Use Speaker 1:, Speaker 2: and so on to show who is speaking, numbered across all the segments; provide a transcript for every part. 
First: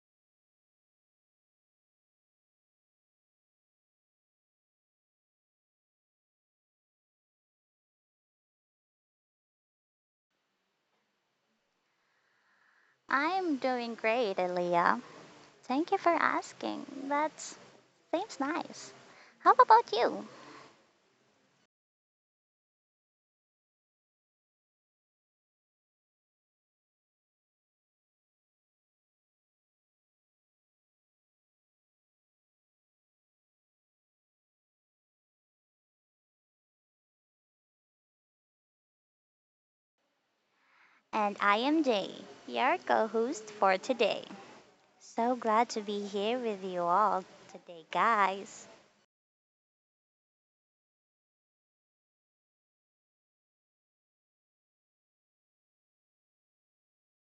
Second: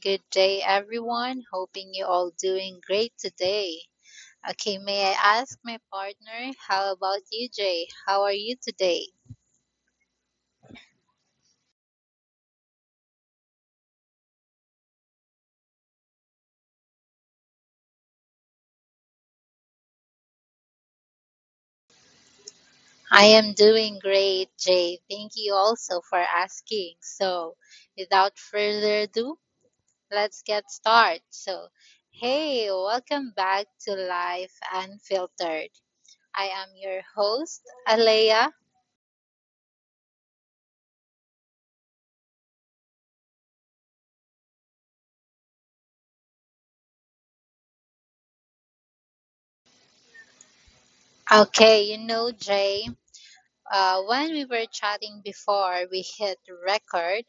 Speaker 1: good day everyone. Hoping you all doing great today. Okay, may I ask my partner, how about you, Jay? How are you today?
Speaker 2: I'm doing great, Elia. Thank you for asking. That seems nice. How about you?
Speaker 1: I am doing great, Jay. Thank you also for asking. So, without further ado, let's get started. So, hey, welcome back to Life Unfiltered. I am your host, Alea.
Speaker 2: And I am Jay, your co host for today. So glad to be here with you all today, guys.
Speaker 1: Okay, you know, Jay. When we were chatting before we hit record,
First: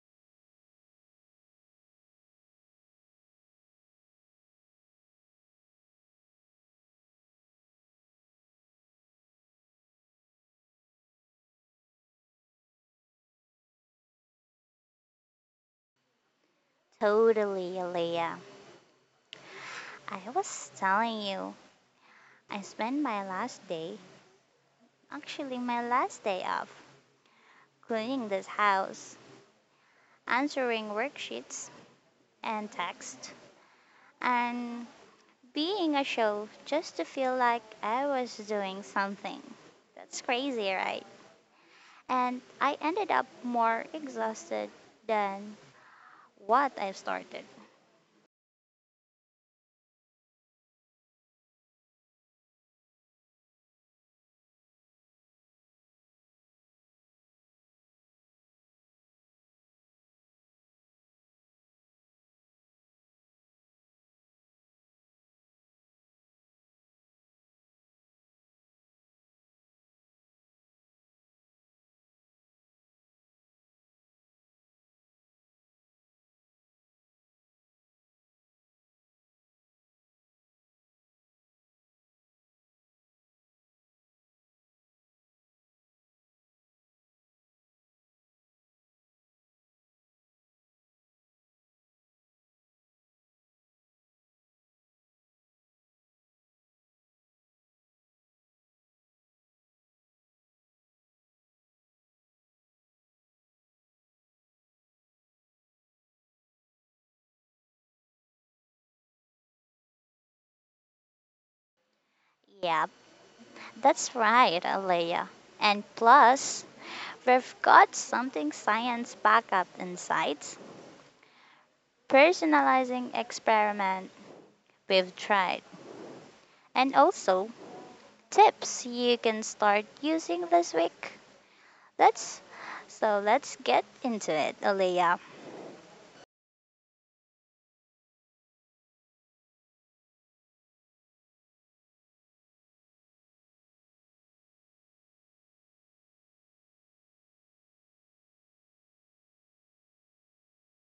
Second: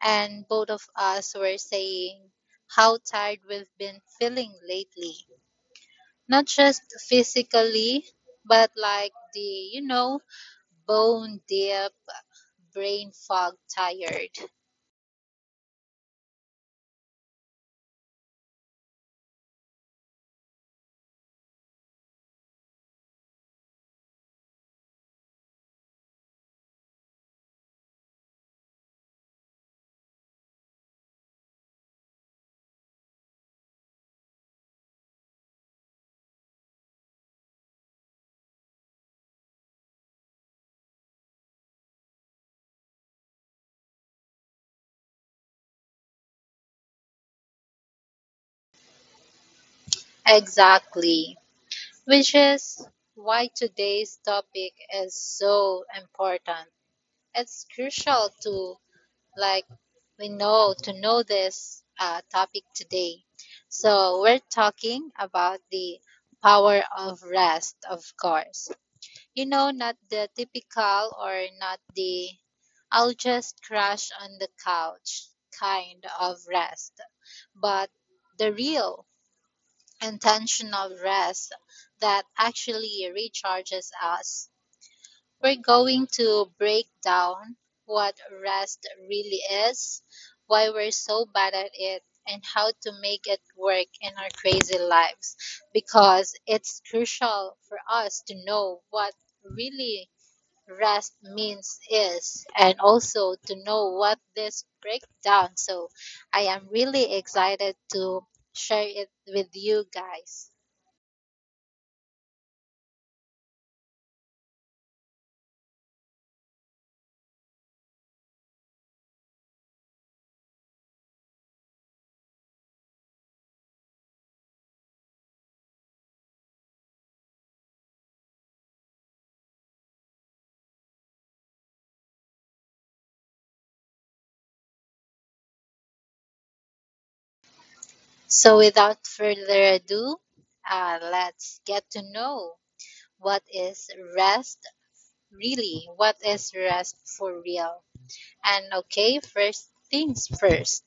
Speaker 1: and both of us were saying how tired we've been feeling lately. Not just physically, but like the, you know, bone deep brain fog tired.
Speaker 2: Totally, Elia. I was telling you, I spent my last day, actually, my last day off, cleaning this house, answering worksheets and text, and being a show just to feel like I was doing something. That's crazy, right? And I ended up more exhausted than what I started.
Speaker 1: Exactly. Which is why today's topic is so important. It's crucial to like we know to know this topic today. So we're talking about the power of rest, of course. You know, not the typical or not the I'll just crash on the couch kind of rest, but the real intentional rest that actually recharges us. We're going to break down what rest really is, why we're so bad at it, and how to make it work in our crazy lives because it's crucial for us to know what really rest means is and also to know what this breakdown. So I am really excited to share it with you guys.
Speaker 2: Yeah, that's right, Alea. And plus, we've got something science backed up insights, personalizing experiment we've tried, and also tips you can start using this week. Let's so let's get into it, Alea.
Speaker 1: So without further ado, let's get to know what is rest really? What is rest for real? And okay, first things first,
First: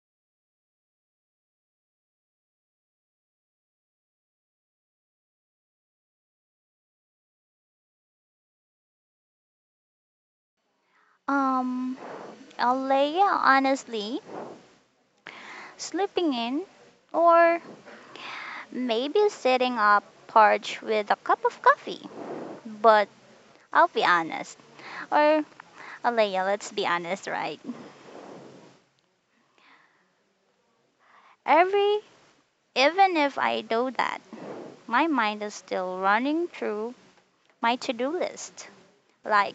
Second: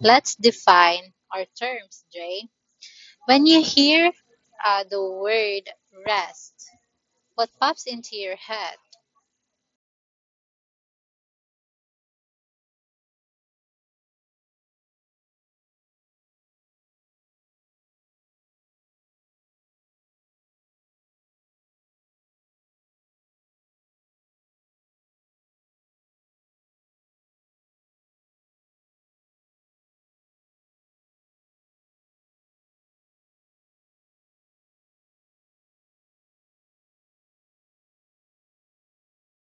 Speaker 1: let's define our terms, Jay. When you hear the word rest, what pops into your head?
Speaker 2: Um, Leia, honestly, sleeping in or maybe sitting up porch with a cup of coffee. But I'll be honest. Or uh, let's be honest, right? Every even if I do that, my mind is still running through my to-do list. Like,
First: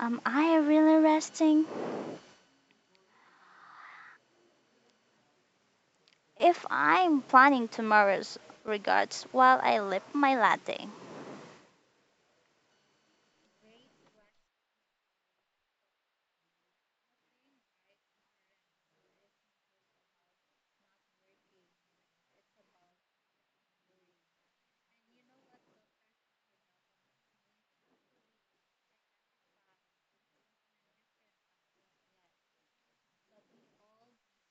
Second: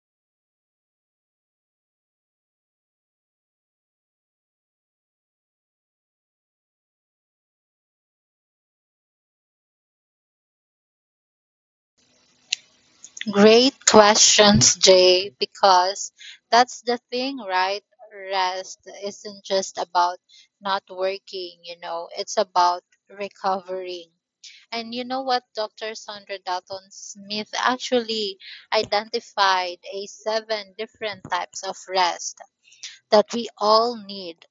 Speaker 2: am I really resting? If I'm planning tomorrow's regards while I lip my latte.
Speaker 1: Great questions, Jay, because that's the thing, right? Rest isn't just about not working, you know, it's about recovering. And you know what? Dr. Sandra Dalton Smith actually identified a seven different types of rest that we all need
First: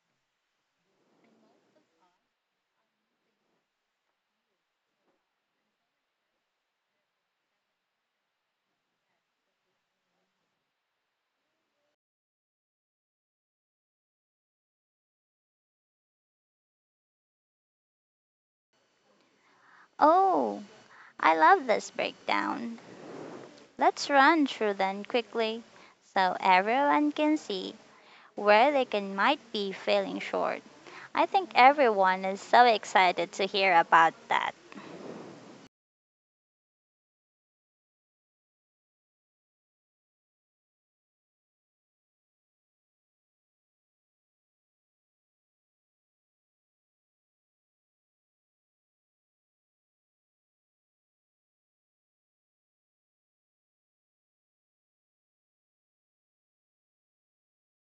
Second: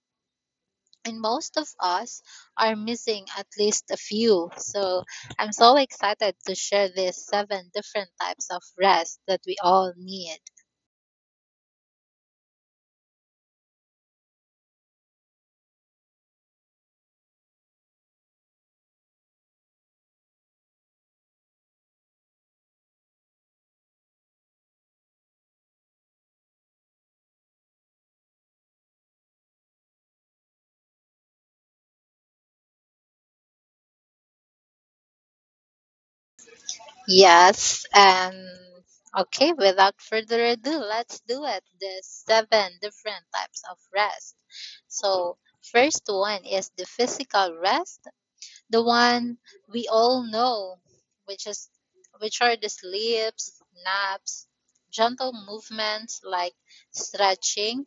Speaker 1: and most of us are missing at least a few. So I'm so excited to share these seven different types of rest that we all need.
Speaker 2: Oh, I love this breakdown. Let's run through them quickly, so everyone can see where they can might be falling short. I think everyone is so excited to hear about that.
Speaker 1: Yes, and okay, without further ado, let's do it. The seven different types of rest. So, first one is the physical rest, the one we all know, which is which are the sleeps, naps, gentle movements like stretching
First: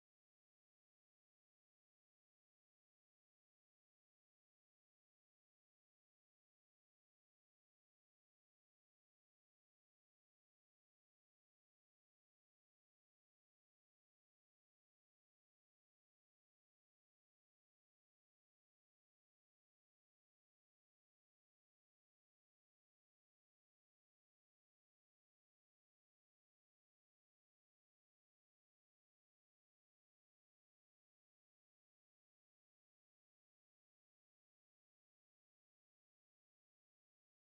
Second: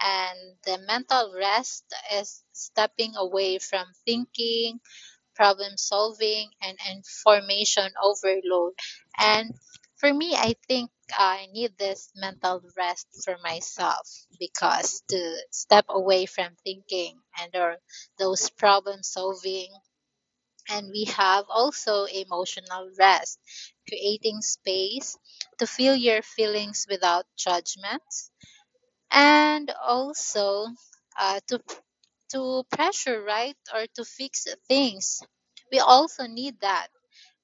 Speaker 1: and the mental rest is stepping away from thinking, problem solving and information overload. And for me, I think I need this mental rest for myself because to step away from thinking and or those problem solving and we have also emotional rest, creating space to feel your feelings without judgment, and also uh, to to pressure right or to fix things. We also need that,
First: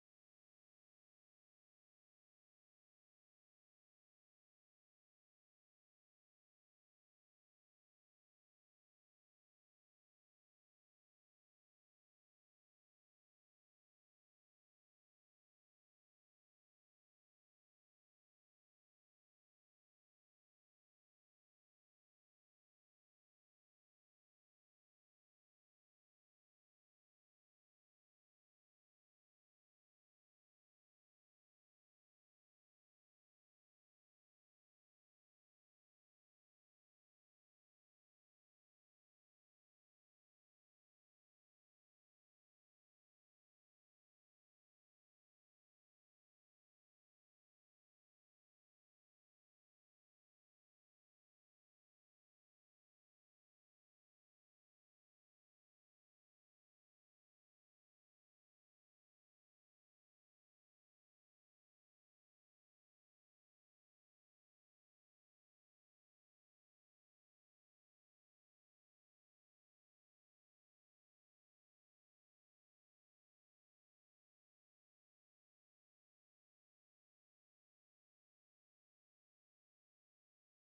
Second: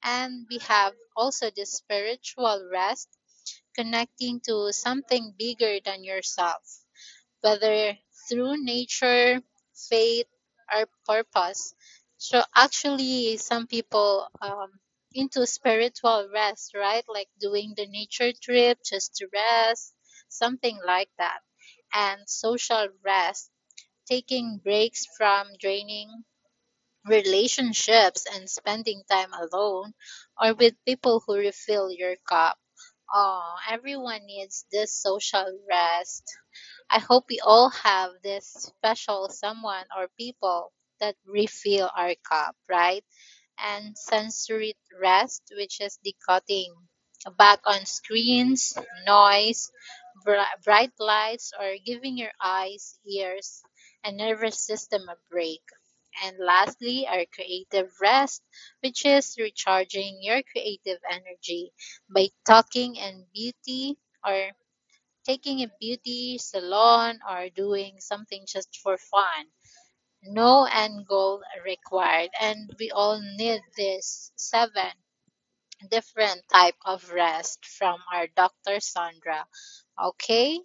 Speaker 1: and we have also the spiritual rest, connecting to something bigger than yourself whether through nature, faith, or purpose. So actually, some people into spiritual rest, right? Like doing the nature trip just to rest, something like that, and social rest, taking breaks from draining relationships and spending time alone or with people who refill your cup. Oh, everyone needs this social rest. I hope we all have this special someone or people that refill our cup, right? And sensory rest, which is the cutting back on screens, noise, bright lights, or giving your eyes, ears, and nervous system a break. And lastly, our creative rest, which is recharging your creative energy by talking and beauty or taking a beauty salon or doing something just for fun. No end goal required, and we all need this seven different type of rest from our Dr. Sandra. Okay?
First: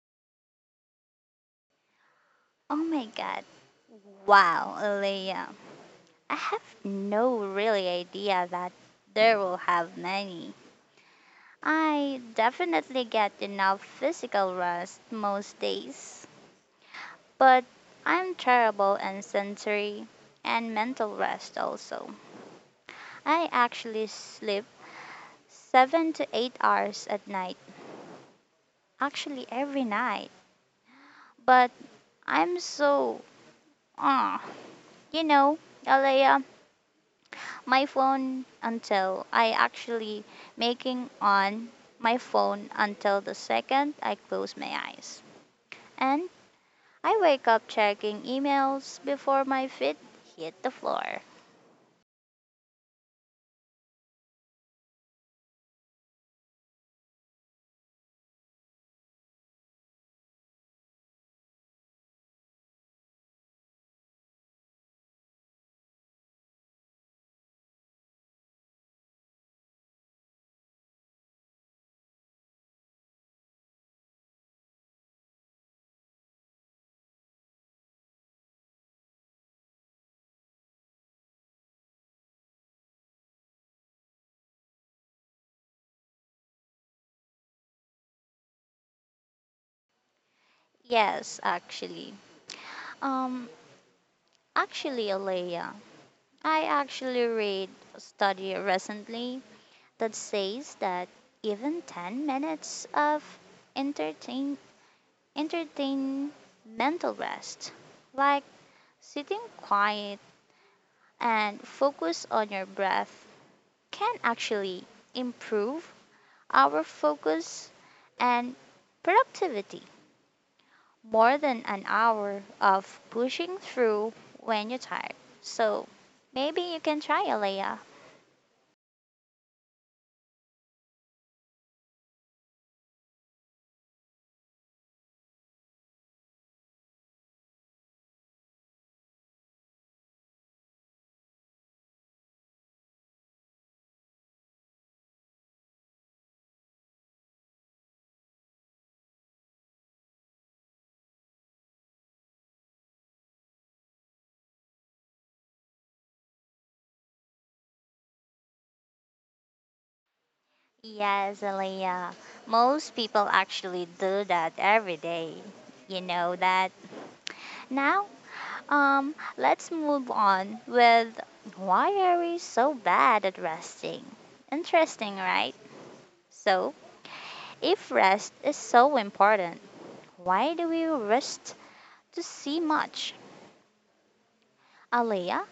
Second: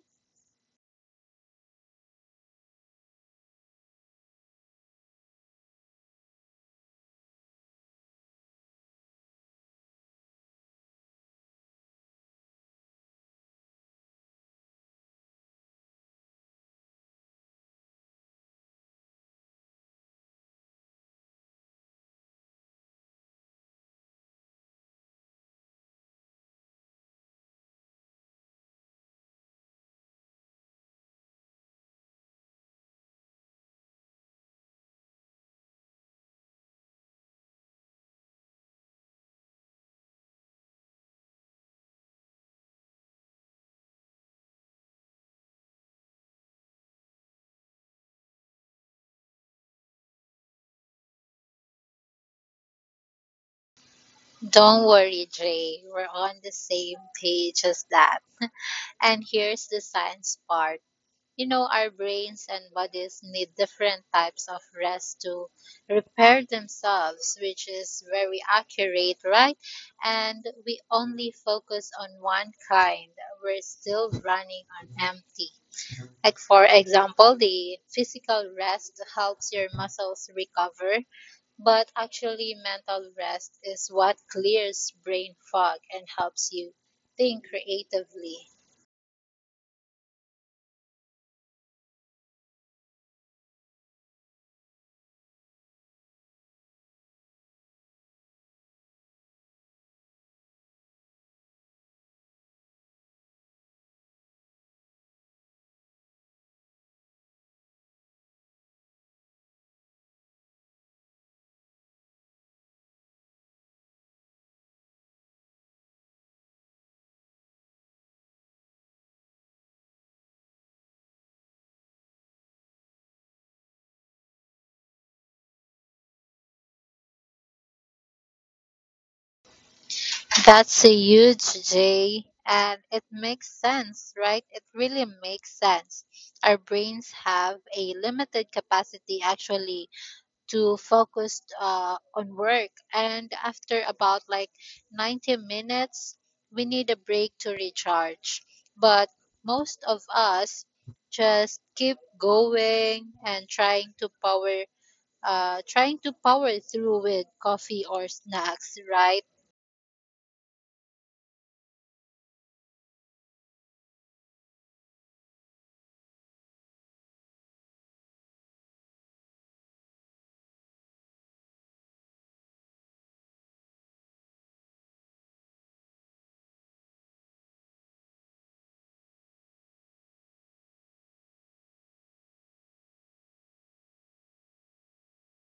Speaker 2: Oh my god. Wow, Aaliyah. I have no really idea that there will have many. I definitely get enough physical rest most days, but I'm terrible in sensory and mental rest also. I actually sleep 7 to 8 hours at night. Actually, every night. But I'm so, uh, you know, Alea, my phone until I actually making on my phone until the second I close my eyes. And I wake up checking emails before my feet hit the floor.
Speaker 1: Don't worry, Jay. We're on the same page as that. And here's the science part. You know, our brains and bodies need different types of rest to repair themselves, which is very accurate, right? And we only focus on one kind. We're still running on empty. Like, for example, the physical rest helps your muscles recover, but actually, mental rest is what clears brain fog and helps you think creatively.
Speaker 2: Yes, actually. Um, actually, Alea, I actually read a study recently that says that even 10 minutes of entertain entertainmental rest like sitting quiet and focus on your breath can actually improve our focus and productivity more than an hour of pushing through when you're tired, so maybe you can try, Alea.
Speaker 1: That's a huge J, and it makes sense, right? It really makes sense. Our brains have a limited capacity actually to focus on work, and after about like 90 minutes, we need a break to recharge. But most of us just keep going and trying to power through with coffee or snacks, right?
Speaker 2: Yes, Aliyah. Most people actually do that every day. You know that. Now, let's move on with why are we so bad at resting? Interesting, right? So, if rest is so important, why do we rest to see much? Aliyah,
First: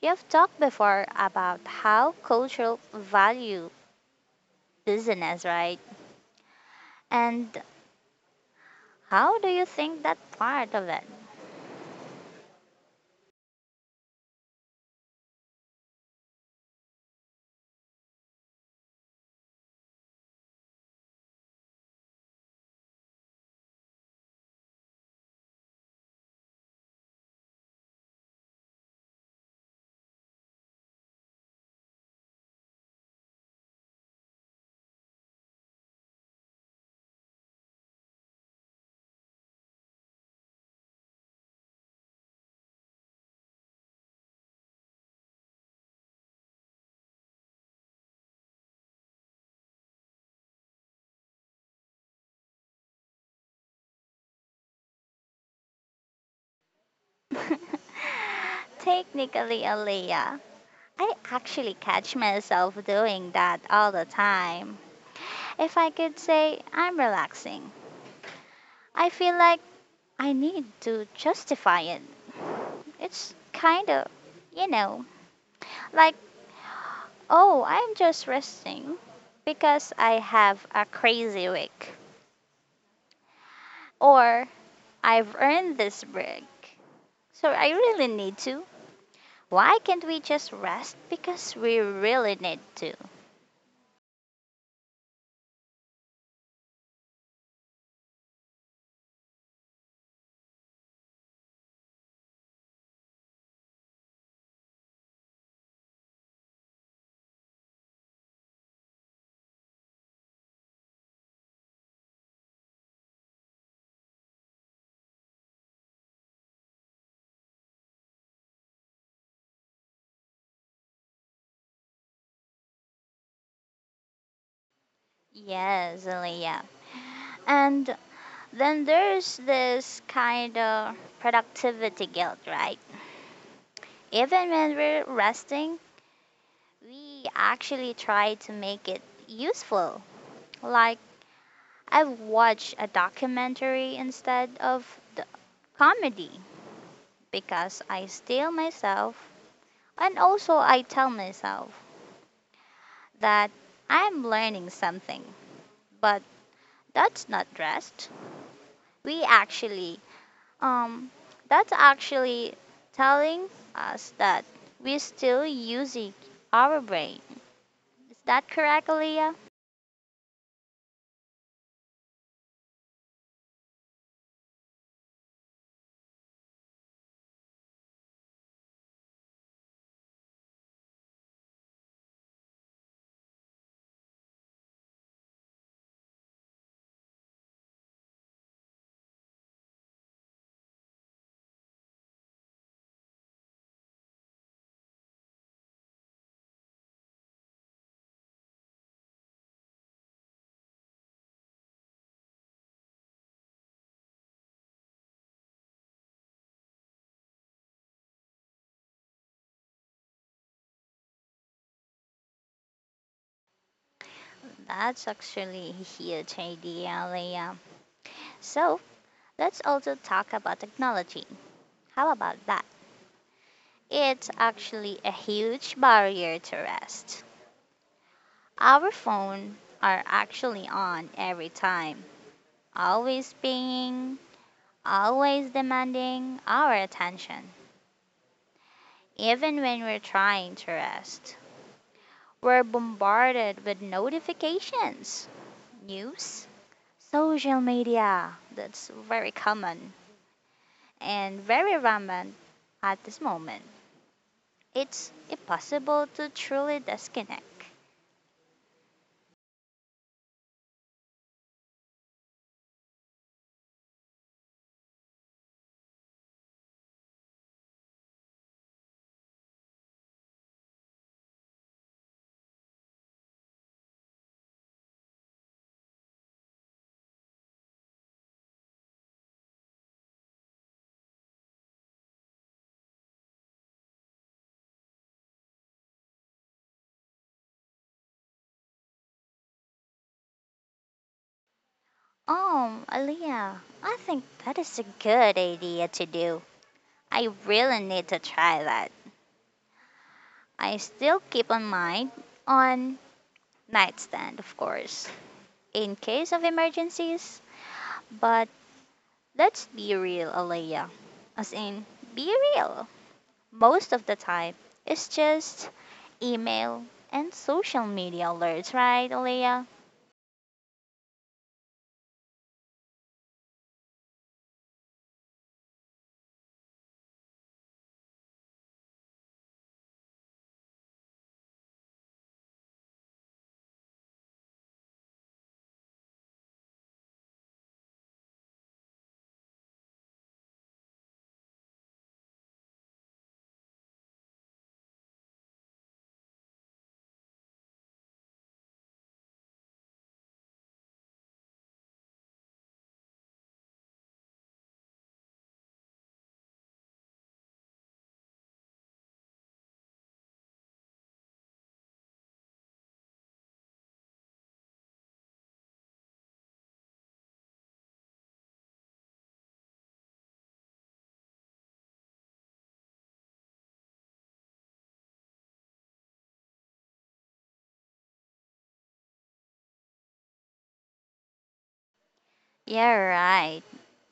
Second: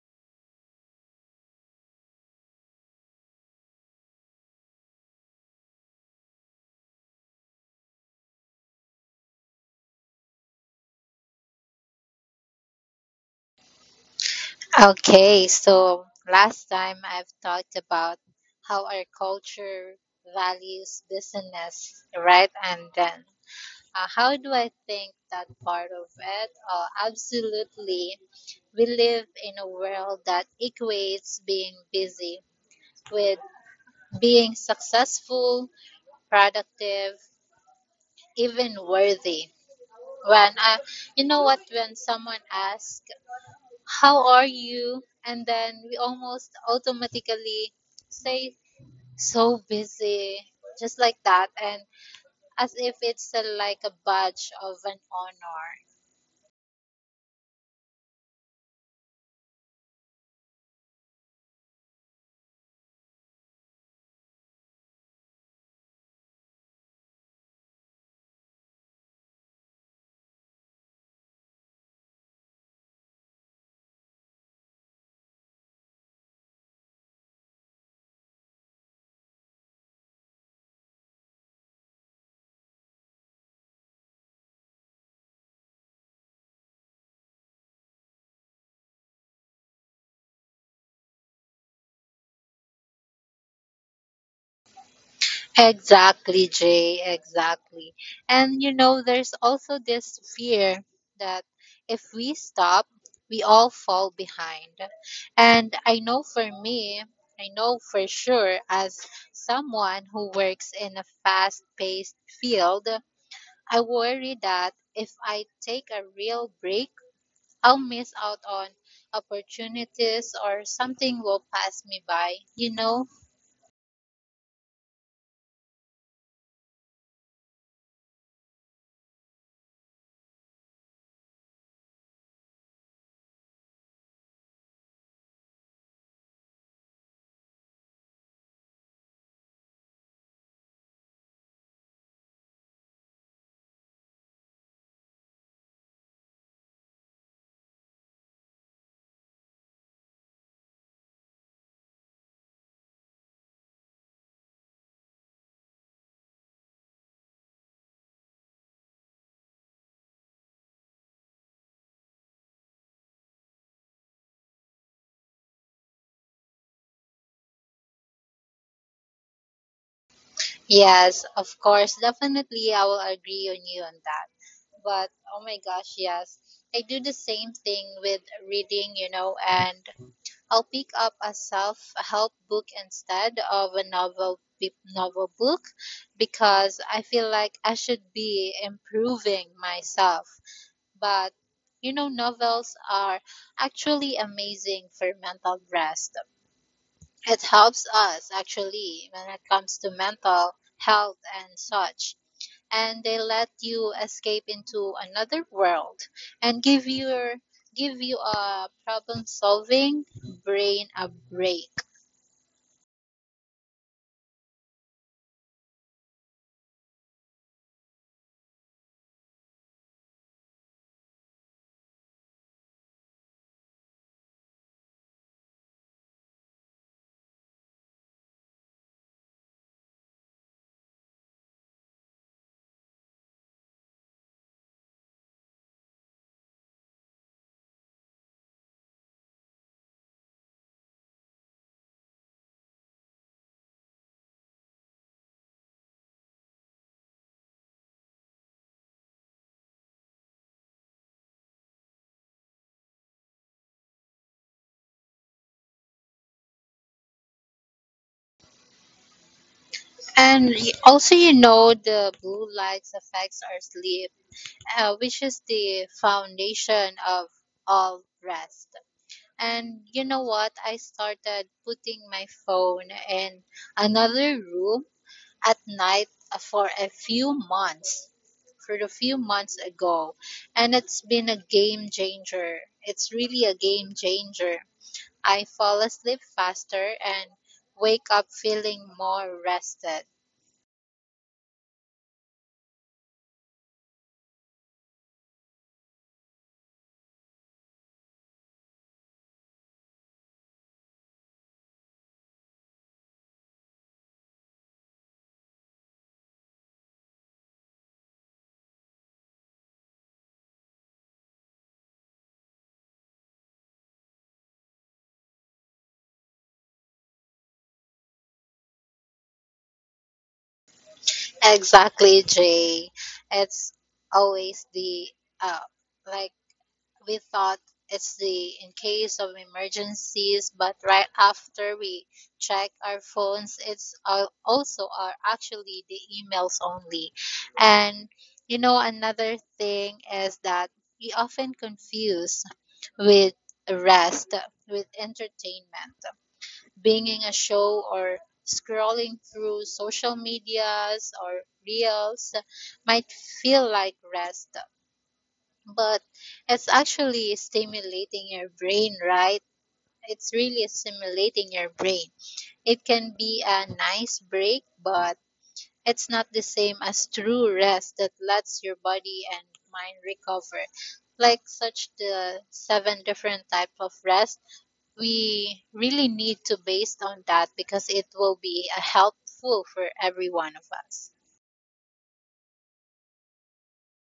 Speaker 2: you have talked before about how cultural value business, right? And how do you think that part of it?
Speaker 1: Okay, so last time I've talked about how our culture values business, right? And then how do I think that part of it? Absolutely. We live in a world that equates being busy with being successful, productive, even worthy. When I, you know what, when someone asks how are you? And then we almost automatically say, so busy, just like that. And as if it's a, like a badge of an honor.
Speaker 2: Technically, Aaliyah, I actually catch myself doing that all the time. If I could say I'm relaxing, I feel like I need to justify it. It's kind of, you know, like, oh, I'm just resting because I have a crazy week or I've earned this break. So I really need to. Why can't we just rest because we really need to?
Speaker 1: Exactly, Jay, exactly. And you know, there's also this fear that if we stop, we all fall behind. And I know for me, I know for sure as someone who works in a fast paced field, I worry that if I take a real break, I'll miss out on opportunities or something will pass me by, you know?
Speaker 2: Yes, Aaliyah. And then there's this kind of productivity guilt, right? Even when we're resting, we actually try to make it useful. Like, I've watched a documentary instead of the comedy because I steal myself and also I tell myself that I'm learning something. But that's not rest. We actually Um, that's actually telling us that we're still using our brain. Is that correct, Leah?
Speaker 1: Yes, of course, definitely I will agree on you on that. But oh my gosh, yes. I do the same thing with reading, you know, and I'll pick up a self-help book instead of a novel book because I feel like I should be improving myself. But you know, novels are actually amazing for mental rest. It helps us actually when it comes to mental health and such. And they let you escape into another world and give you a problem solving brain a break.
Speaker 2: That's actually a huge idea, Leah. So let's also talk about technology. How about that? It's actually a huge barrier to rest. Our phone are actually on every time, always pinging, always demanding our attention, even when we're trying to rest. We're bombarded with notifications, news, social media that's very common and very rampant at this moment. It's impossible to truly disconnect.
Speaker 1: And also, you know, the blue lights affects our sleep, which is the foundation of all rest. And you know what? I started putting my phone in another room at night for a few months, for a few months ago. And it's been a game changer. It's really a game changer. I fall asleep faster and wake up feeling more rested.
Speaker 2: Oh, Aaliyah, I think that is a good idea to do. I really need to try that. I still keep on mine on nightstand, of course, in case of emergencies, but let's be real, Alea. As in, be real. Most of the time, it's just email and social media alerts, right, Alea?
Speaker 1: Exactly, Jay. It's always the uh, like we thought it's the in case of emergencies, but right after we check our phones, it's also are actually the emails only. And you know, another thing is that we often confuse with rest with entertainment, binging a show or scrolling through social medias or reels might feel like rest but it's actually stimulating your brain. It can be a nice break, but it's not the same as true rest that lets your body and mind recover. Like such the seven different type of rest, we really need to based on that because it will be a helpful for every one of us.
Speaker 2: Yeah, right,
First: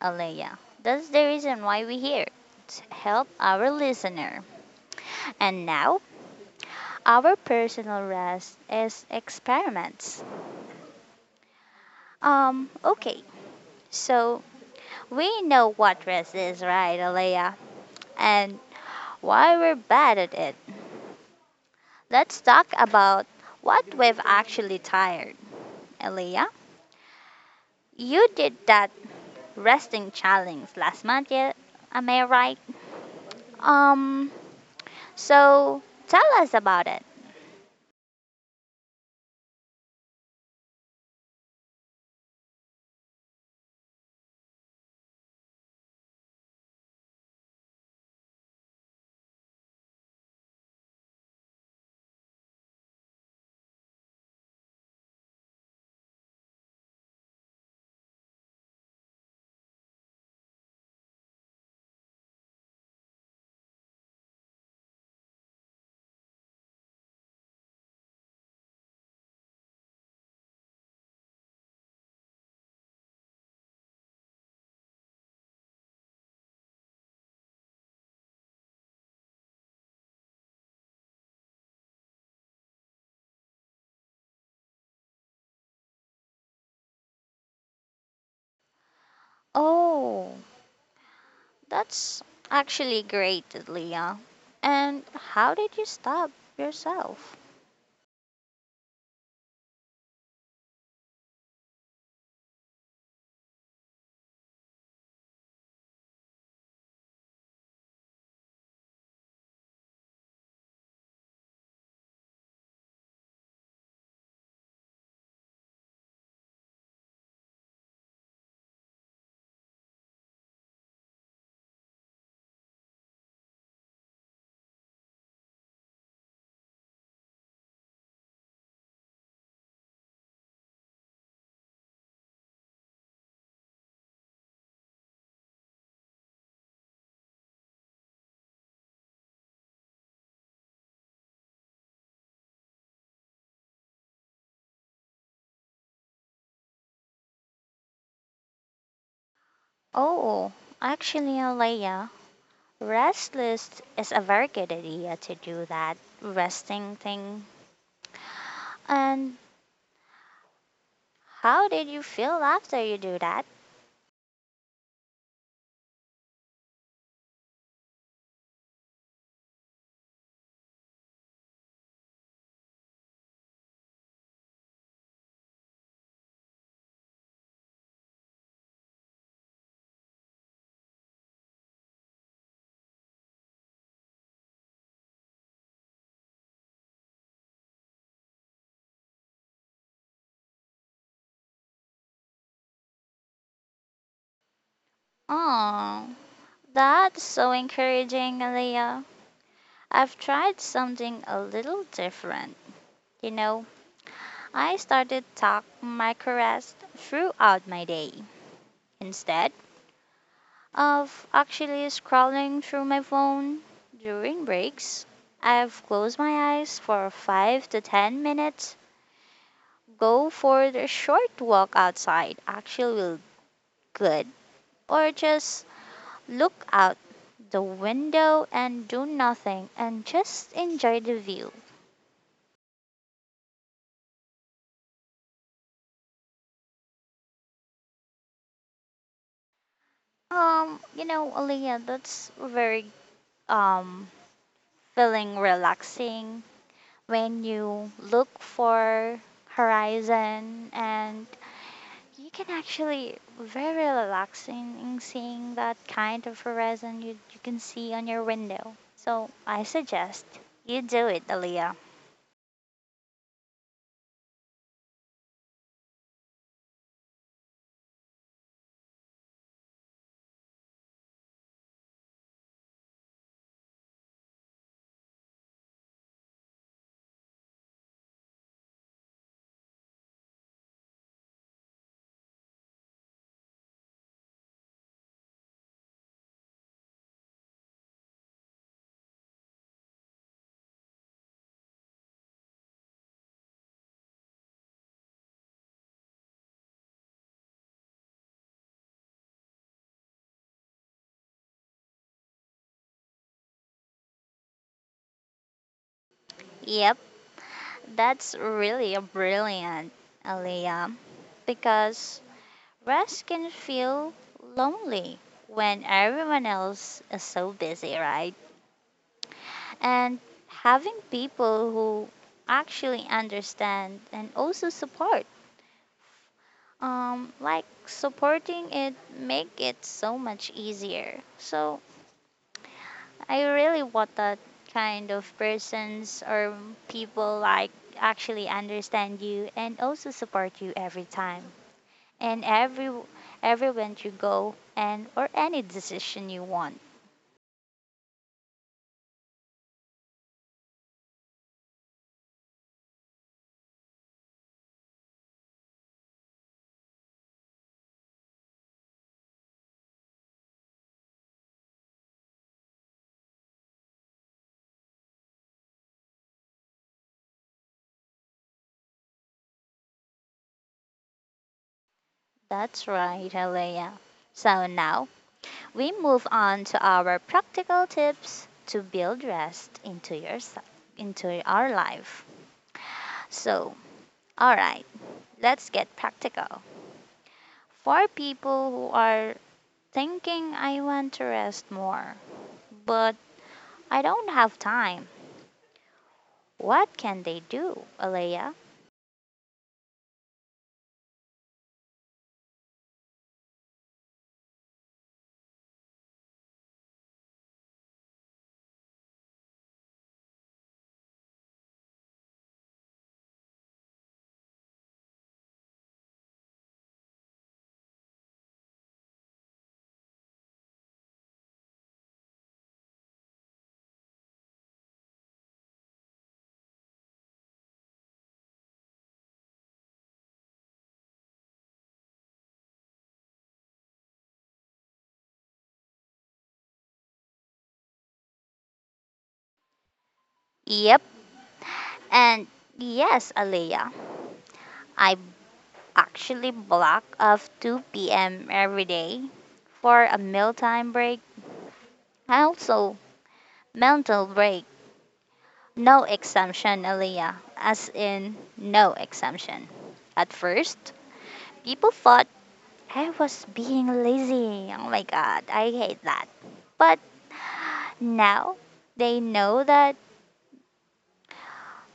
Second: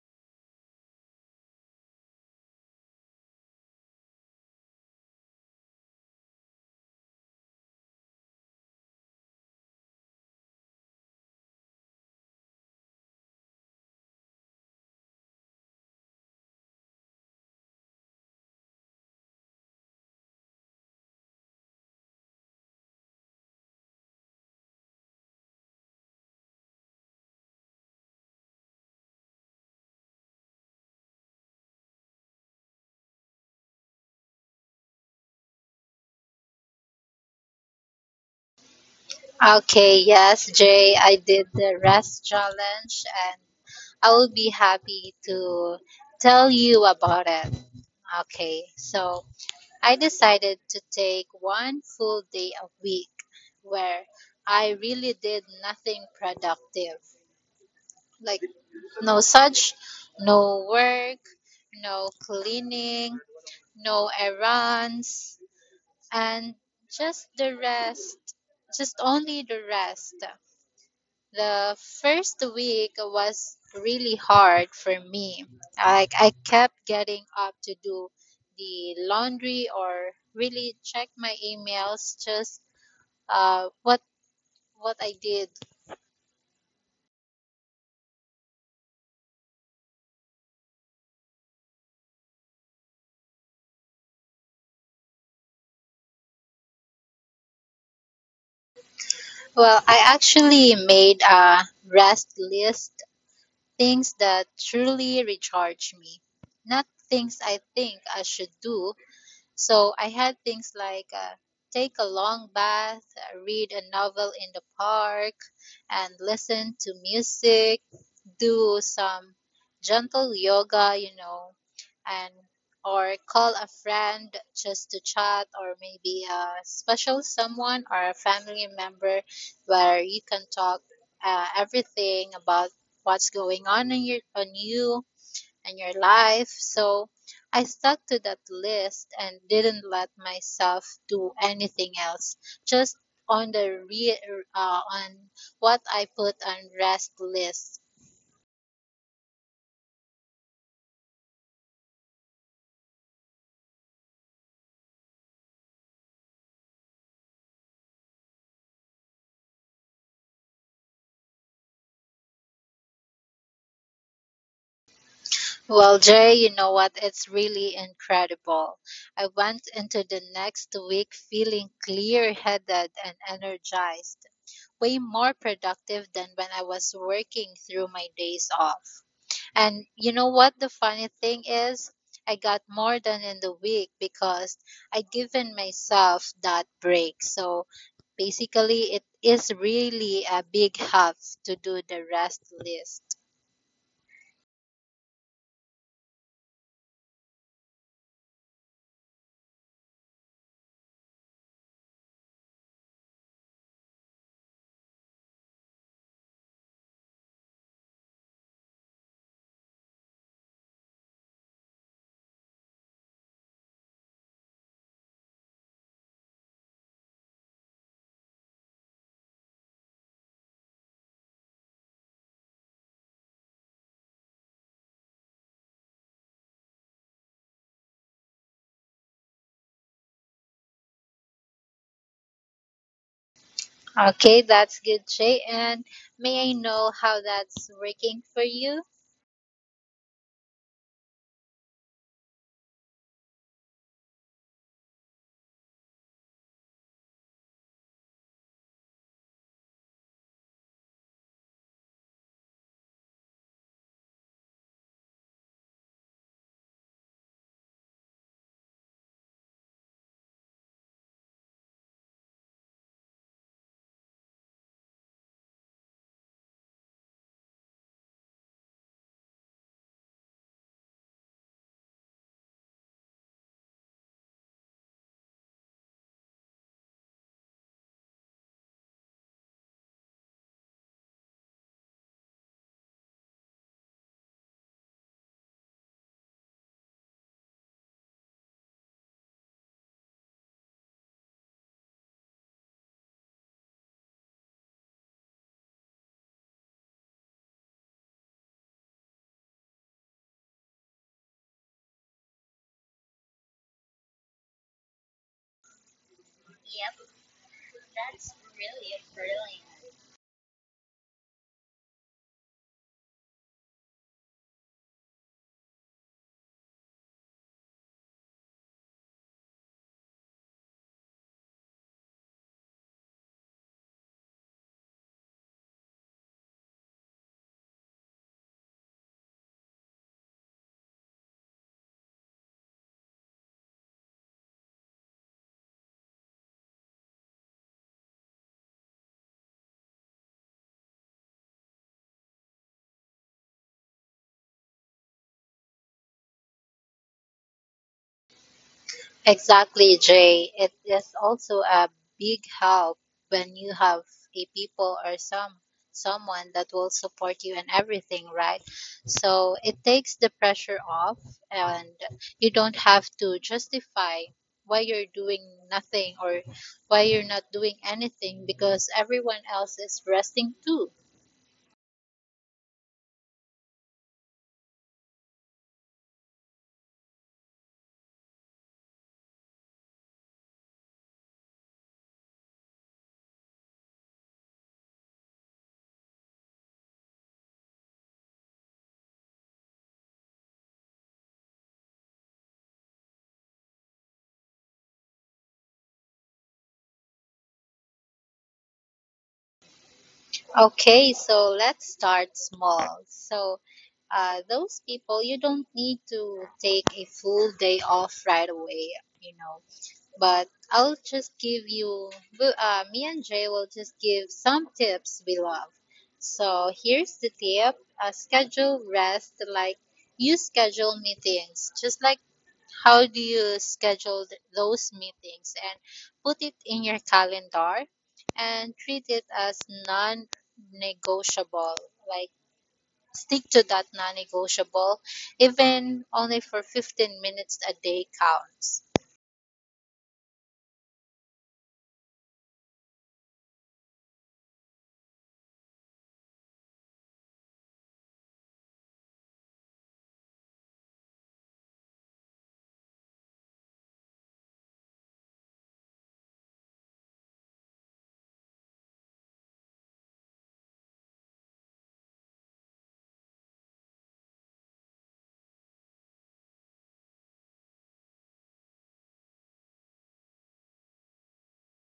Speaker 2: Alea. That's the reason why we're here to help our listener. And now, our personal rest is experiments. Okay, so we know what rest is, right, Alea? And why we're bad at it. Let's talk about what we've actually tired. Elia, you did that resting challenge last month, yeah? Am I right? Um, so tell us about it.
Speaker 1: Okay, yes, Jay, I did the rest challenge and I will be happy to tell you about it. Okay, so I decided to take one full day a week where I really did nothing productive. Like no such, no work, no cleaning, no errands, and just the rest. The first week was really hard for me. Like I kept getting up to do the laundry or really check my emails just uh what what I did.
Speaker 2: Oh, that's actually great, Leah. And how did you stop yourself?
Speaker 1: Well, I actually made a rest list things that truly recharge me. Not things I think I should do. So I had things like take a long bath, read a novel in the park, and listen to music, do some gentle yoga, you know, and or call a friend just to chat or maybe a special someone or a family member where you can talk everything about what's going on in you and your life. So I stuck to that list and didn't let myself do anything else. Just on the re- on what I put on rest list.
Speaker 2: Oh, actually, Leah, rest list is a very good idea to do that resting thing. And how did you feel after you do that?
Speaker 1: Well, Jay, you know what? It's really incredible. I went into the next week feeling clear headed and energized, way more productive than when I was working through my days off. And you know what the funny thing is? I got more done in the week because I given myself that break. So basically it is really a big help to do the rest list.
Speaker 2: Oh, that's so encouraging, Leah. I've tried something a little different. You know, I started talk microrest throughout my day instead of actually scrolling through my phone during breaks. I've closed my eyes for 5 to 10 minutes, go for a short walk outside, actually will good, or just look out the window and do nothing and just enjoy the view.
Speaker 1: Okay, that's good, Shay. And may I know how that's working for you?
Speaker 2: You know, Aliyah, that's very um feeling relaxing when you look for horizon, and you can actually very relaxing in seeing that kind of horizon you can see on your window. So I suggest you do it, Aliyah. Yep. That's really a brilliant, Aliyah, because rest can feel lonely when everyone else is so busy, right? And having people who actually understand and also support, like supporting it, make it so much easier. So I really want that kind of persons or people like actually understand you and also support you every time. And everywhere you go and or any decision you want.
Speaker 1: Exactly, Jay. It is also a big help when you have a people or someone that will support you in everything, right? So it takes the pressure off and you don't have to justify why you're doing nothing or why you're not doing anything because everyone else is resting too.
Speaker 2: That's right, Alea. So now we move on to our practical tips to build rest into yourself into our life. So, all right, let's get practical. For people who are thinking I want to rest more, but I don't have time. What can they do, Alea?
Speaker 1: Okay, so let's start small. So, those people, you don't need to take a full day off right away, you know. But I'll just give you, me and Jay will just give some tips we love. So, here's the tip schedule rest like you schedule meetings, just like how do you schedule those meetings and put it in your calendar and treat it as non negotiable? Like, stick to that non negotiable, even only for 15 minutes a day counts.
Speaker 2: Yep, and yes, Alea. I actually block off 2 p.m. every day for a mealtime break and also mental break. No exemption, Aliyah. As in no exemption. At first, people thought I was being lazy. Oh my god, I hate that. But now they know that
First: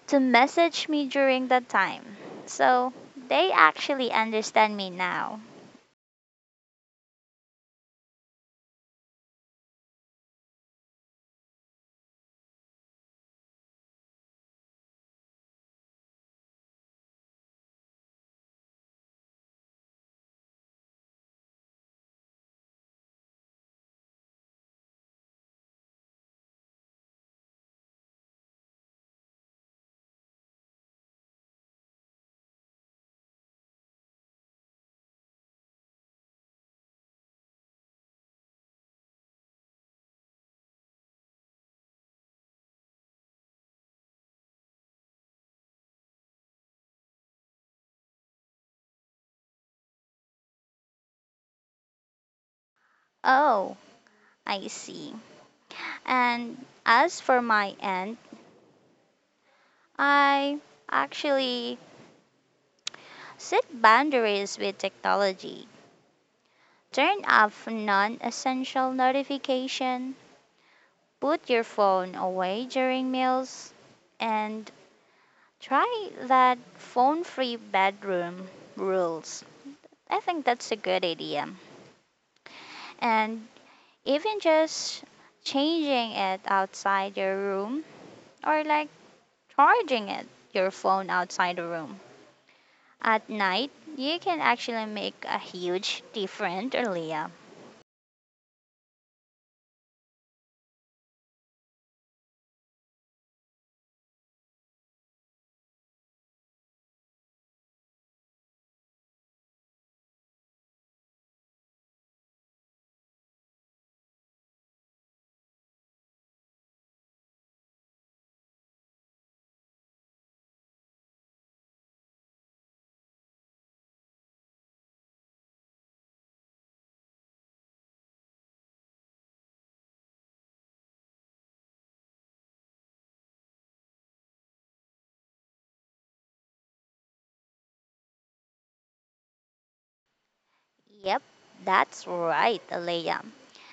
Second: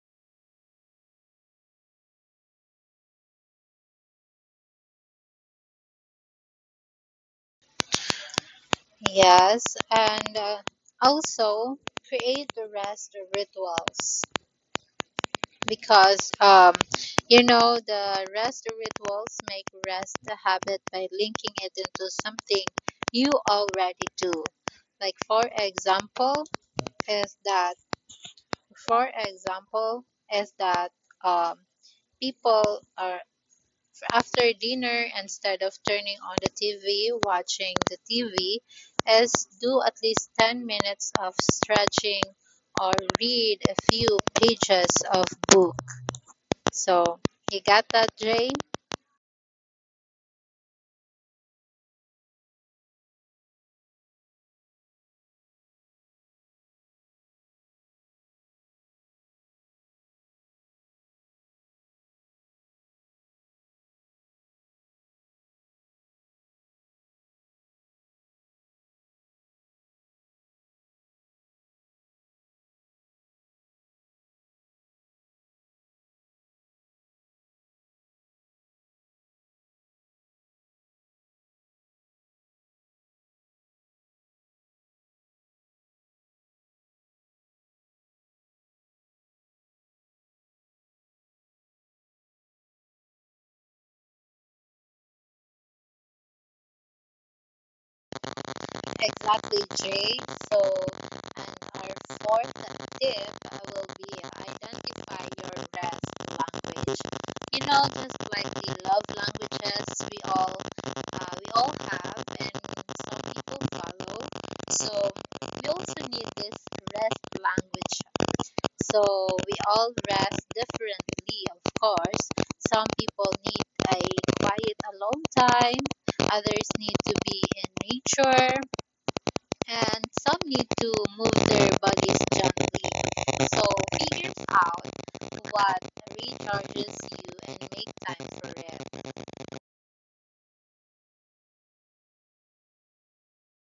Speaker 2: to message me during that time. So they actually understand me now.
Speaker 1: Yes, and also create the rest rituals. Because you know the rest rituals make rest a habit by linking it into something you already do like for example is that for example is that um, people are after dinner instead of turning on the tv watching the tv is do at least 10 minutes of stretching or read a few pages of book. So you got that, Jay?
Speaker 2: Oh, I see. And as for my end, I actually set boundaries with technology. Turn off non essential notification, put your phone away during meals, and try that phone free bedroom rules. I think that's a good idea. And even just changing it outside your room, or like charging it your phone outside the room at night, you can actually make a huge difference, Leah.
Speaker 1: Exactly, Jay. So, and our fourth tip will be identify your rest language. You know, just like the love languages we all have, and some people follow. So we also need this rest language. So we all rest differently, of course. Some people need a quiet alone time, others need to be in nature, and some need to move their bodies gently. So figure out what recharges you and make time for it.
Speaker 2: Yep, that's right, Leah.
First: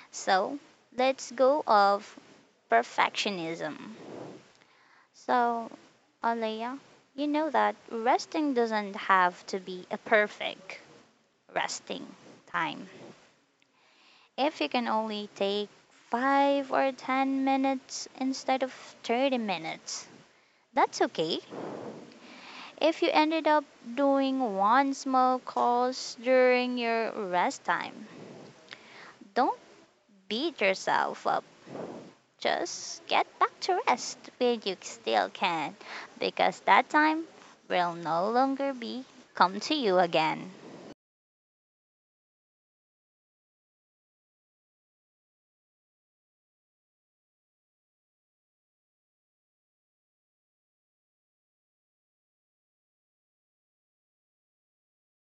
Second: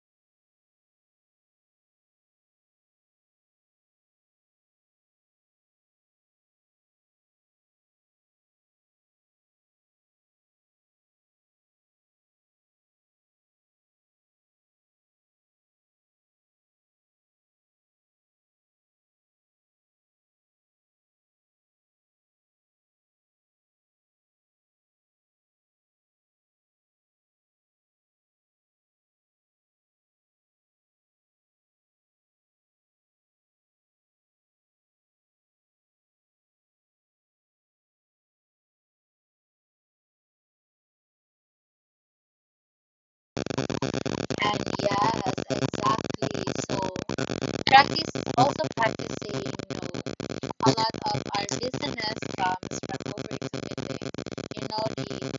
Speaker 2: So let's go of perfectionism. So, Leah, you know that resting doesn't have to be a perfect resting time. If you can only take 5 or 10 minutes instead of 30 minutes, that's okay. If you ended up doing one small course during your rest time. Don't beat yourself up. Just get back to rest when you still can, because that time will no longer be come to you again.
Speaker 1: And yes, exactly. So practice also practicing you know, a lot of our listeners from is from overcommitting. You know, the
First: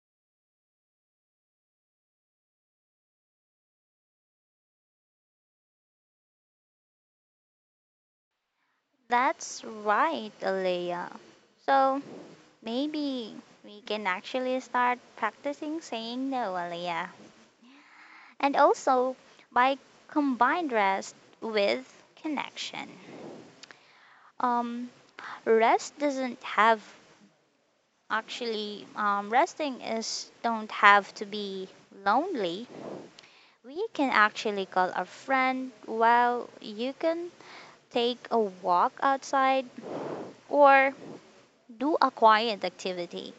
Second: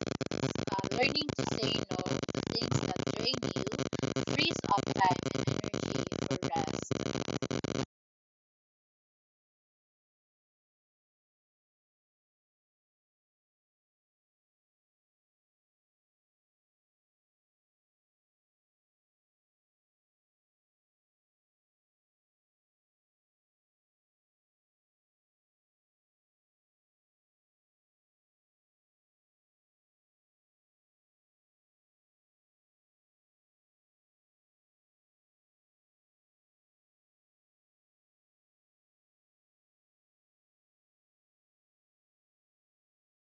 Speaker 1: uh, learning to say no to things that drain you frees up time and energy for rest,
Speaker 2: That's right, Alea. So maybe we can actually start practicing saying no, Alea. And also by combined rest with connection. Um, rest doesn't have actually resting is don't have to be lonely, we can actually call a friend, well you can take a walk outside, or do a quiet activity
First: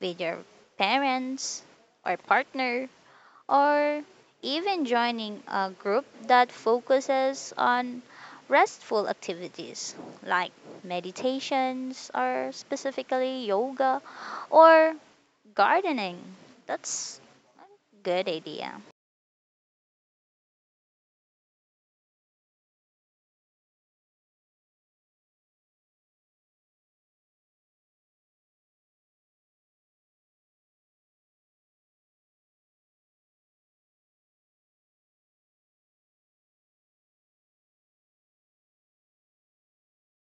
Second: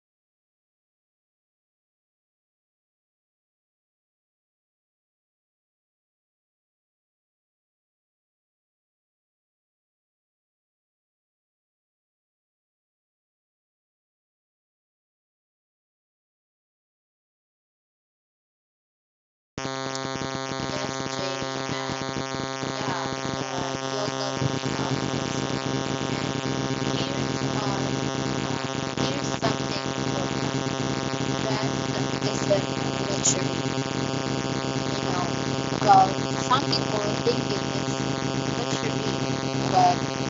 Speaker 2: with your parents or partner, or even joining a group that focuses on restful activities like meditations or specifically yoga or gardening. That's good idea.
Speaker 1: relaxation, and yeah, so you'll notice um, here's, here's something important. Rest isn't luxury, you know. Well, some people think it is luxury, but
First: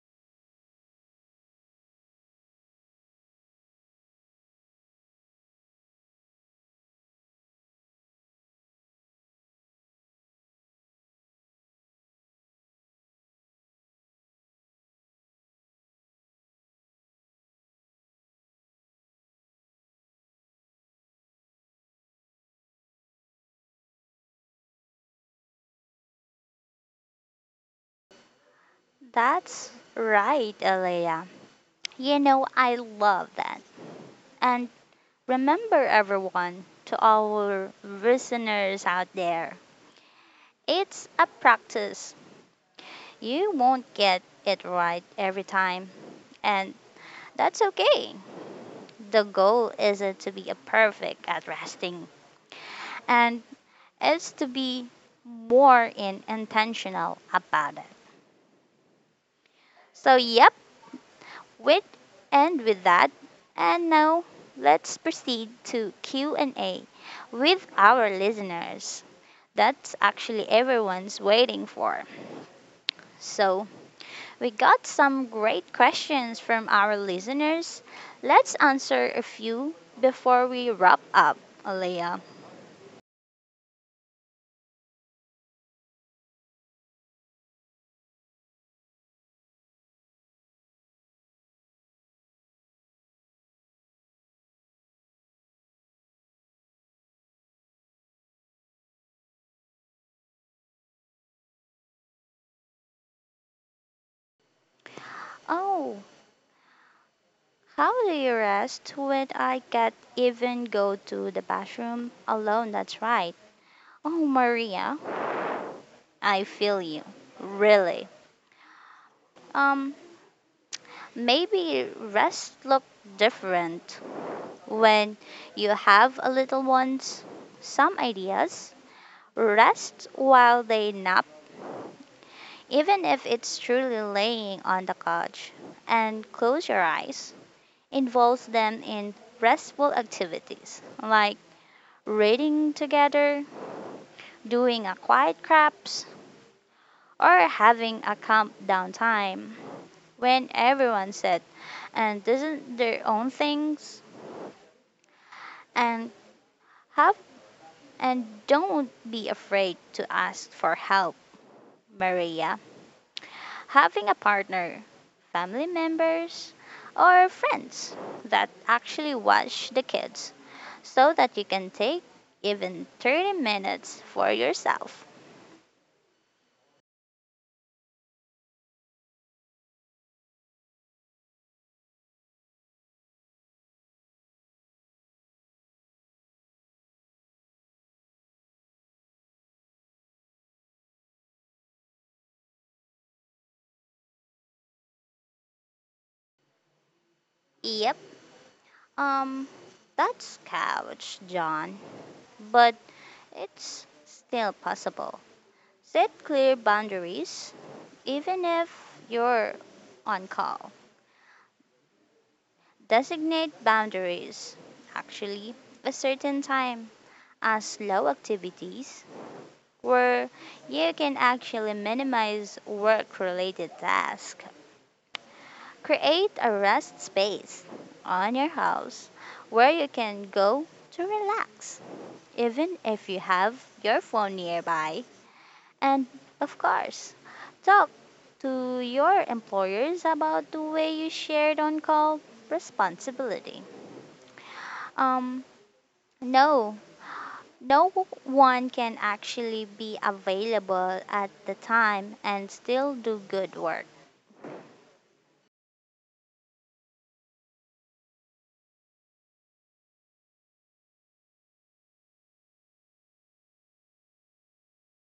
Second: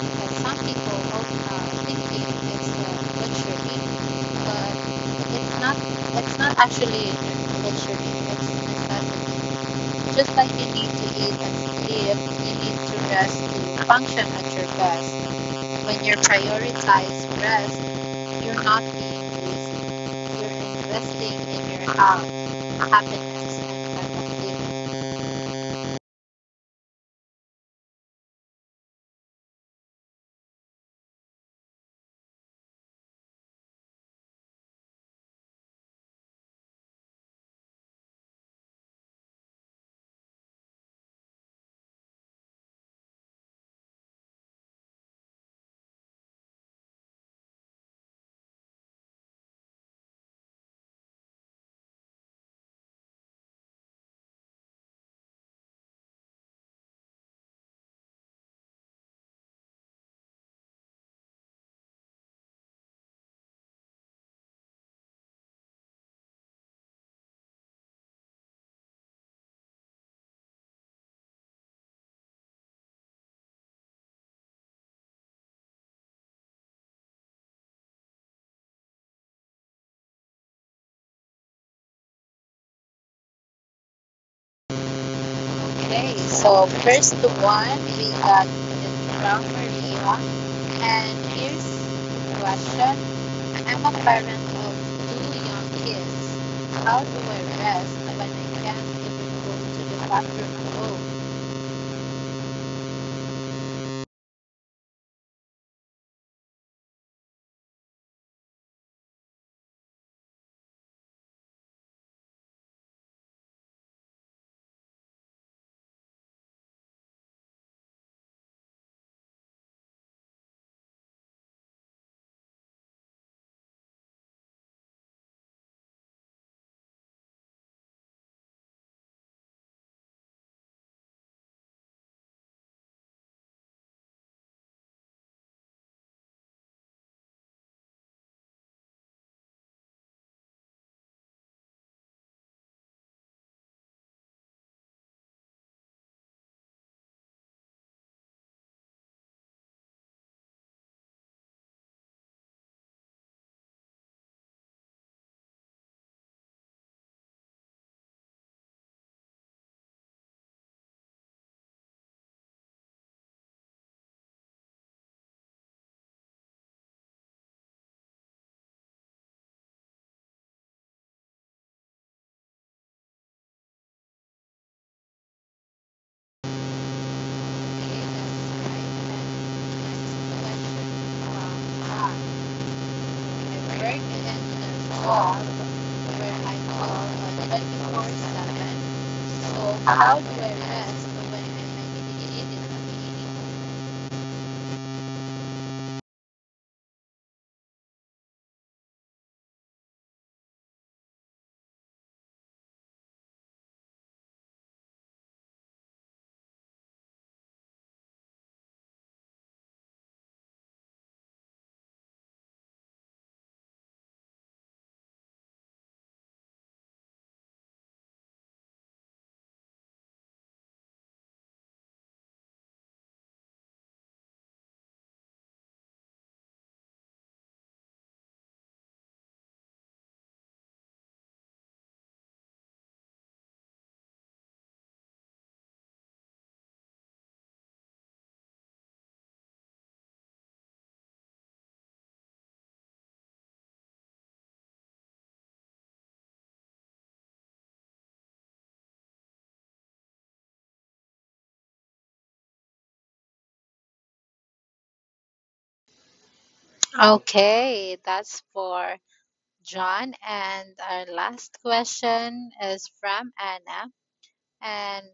Speaker 1: that some people uh, think it's luxury, but it's not. It's not actually butchery. It's necessity. Just like you need to eat and live, you need to rest to function at your best. When you prioritize rest, you're not being lazy. You're investing in your health, happiness, and well-being.
Speaker 2: That's right, Alea. You know, I love that. And remember everyone, to our listeners out there, it's a practice. You won't get it right every time, and that's okay. The goal isn't to be a perfect at resting, and it's to be more in intentional about it. So, yep, With with that, and now let's proceed to Q&A with our listeners. That's actually everyone's waiting for. So, we got some great questions from our listeners. Let's answer a few before we wrap up, Alea.
Speaker 1: Okay, so first one we got it from Maria, and here's the question: I'm a parent of 2 young kids. How do I rest when I can't even go to the bathroom alone?
Speaker 2: Oh, how do you rest when I can't even go to the bathroom alone? That's right. Oh, Maria, I feel you. Really. Um, Maybe rest look different when you have a little ones. Some ideas rest while they nap, even if it's truly laying on the couch, and close your eyes. Involves them in restful activities like reading together, doing a quiet crafts, or having a calm down time when everyone's set and doesn't their own things and have. And don't be afraid to ask for help, Maria. Having a partner, family members, or friends that actually watch the kids so that you can take even 30 minutes for yourself.
Speaker 1: Okay, that's right. And next question from Anne: I work in a job where I'm called 24/7. So how do I was going to ask, but it didn't.
Speaker 2: Yep. Um that's couch, John, but it's still possible. Set clear boundaries even if you're on call. Designate boundaries, actually, a certain time as low activities where you can actually minimize work related tasks. Create a rest space on your house where you can go to relax, even if you have your phone nearby. And of course, talk to your employers about the way you shared on call responsibility. Um, no no one can actually be available at the time and still do good work.
Speaker 1: Okay, that's for John. And our last question is from Anna. And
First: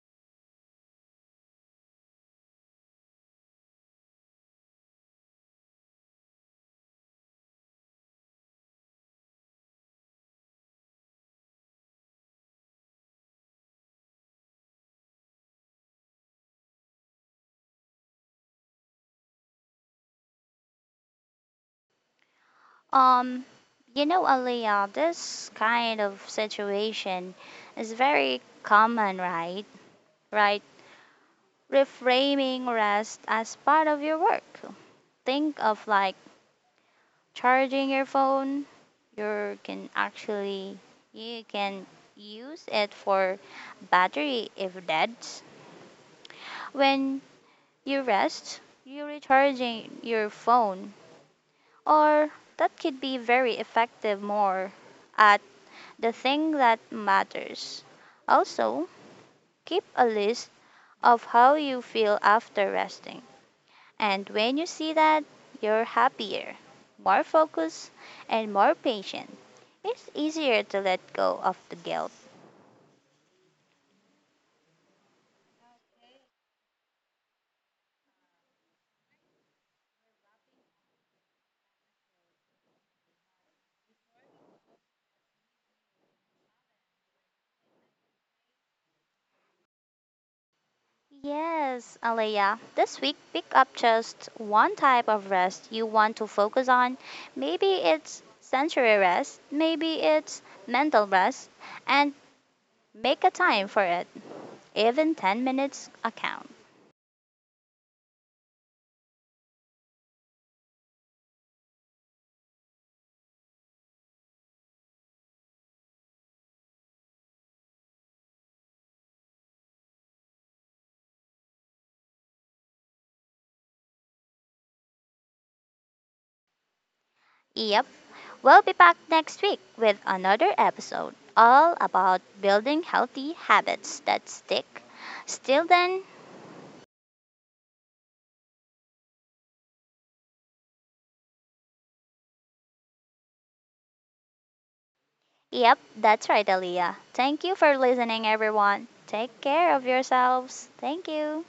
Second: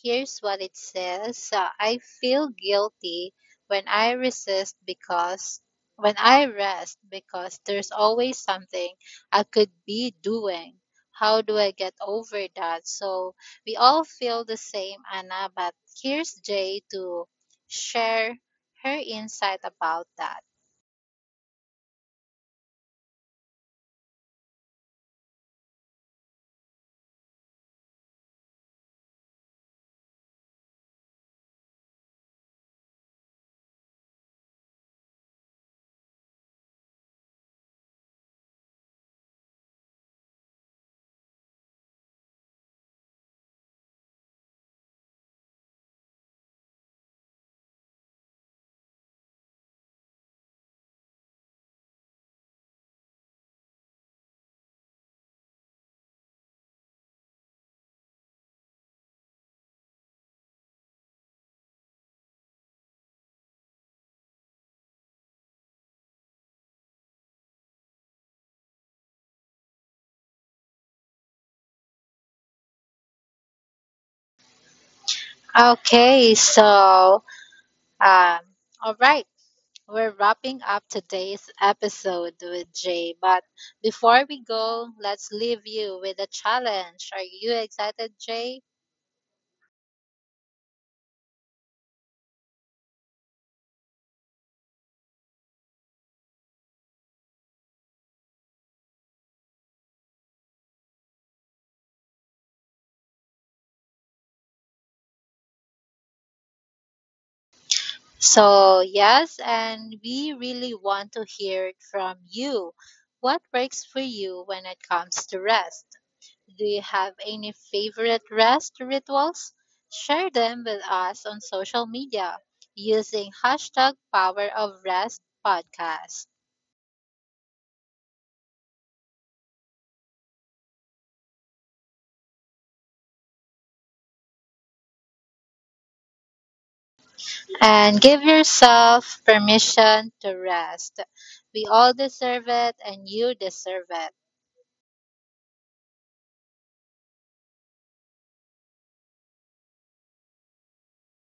Speaker 1: here's what it says I feel guilty when I resist because when I rest because there's always something I could be doing. How do I get over that? So we all feel the same, Anna, but here's Jay to share her insight about that.
Speaker 2: Um, you know, Aliyah, this kind of situation is very common, right? Right? Reframing rest as part of your work. Think of like charging your phone. You can actually you can use it for battery if dead. When you rest, you recharging your phone, or that could be very effective more at the thing that matters. Also, keep a list of how you feel after resting. And when you see that you're happier, more focused, and more patient, it's easier to let go of the guilt.
Speaker 1: Okay, so um, all right. We're wrapping up today's episode with Jay, but before we go, let's leave you with a challenge. Are you excited, Jay?
Speaker 2: Yes, Alea. This week, pick up just one type of rest you want to focus on. Maybe it's sensory rest, maybe it's mental rest, and make a time for it. Even 10 minutes a count.
Speaker 1: So, yes, and we really want to hear it from you. What works for you when it comes to rest? Do you have any favorite rest rituals? Share them with us on social media using hashtag Power of Rest Podcast.
Speaker 2: Yep, we'll be back next week with another episode all about building healthy habits that stick. Still then,
Speaker 1: And give yourself permission to rest. We all deserve it, and you deserve it.
Speaker 2: yep, that's right, Alea. Thank you for listening, everyone. Take care of yourselves. Thank you.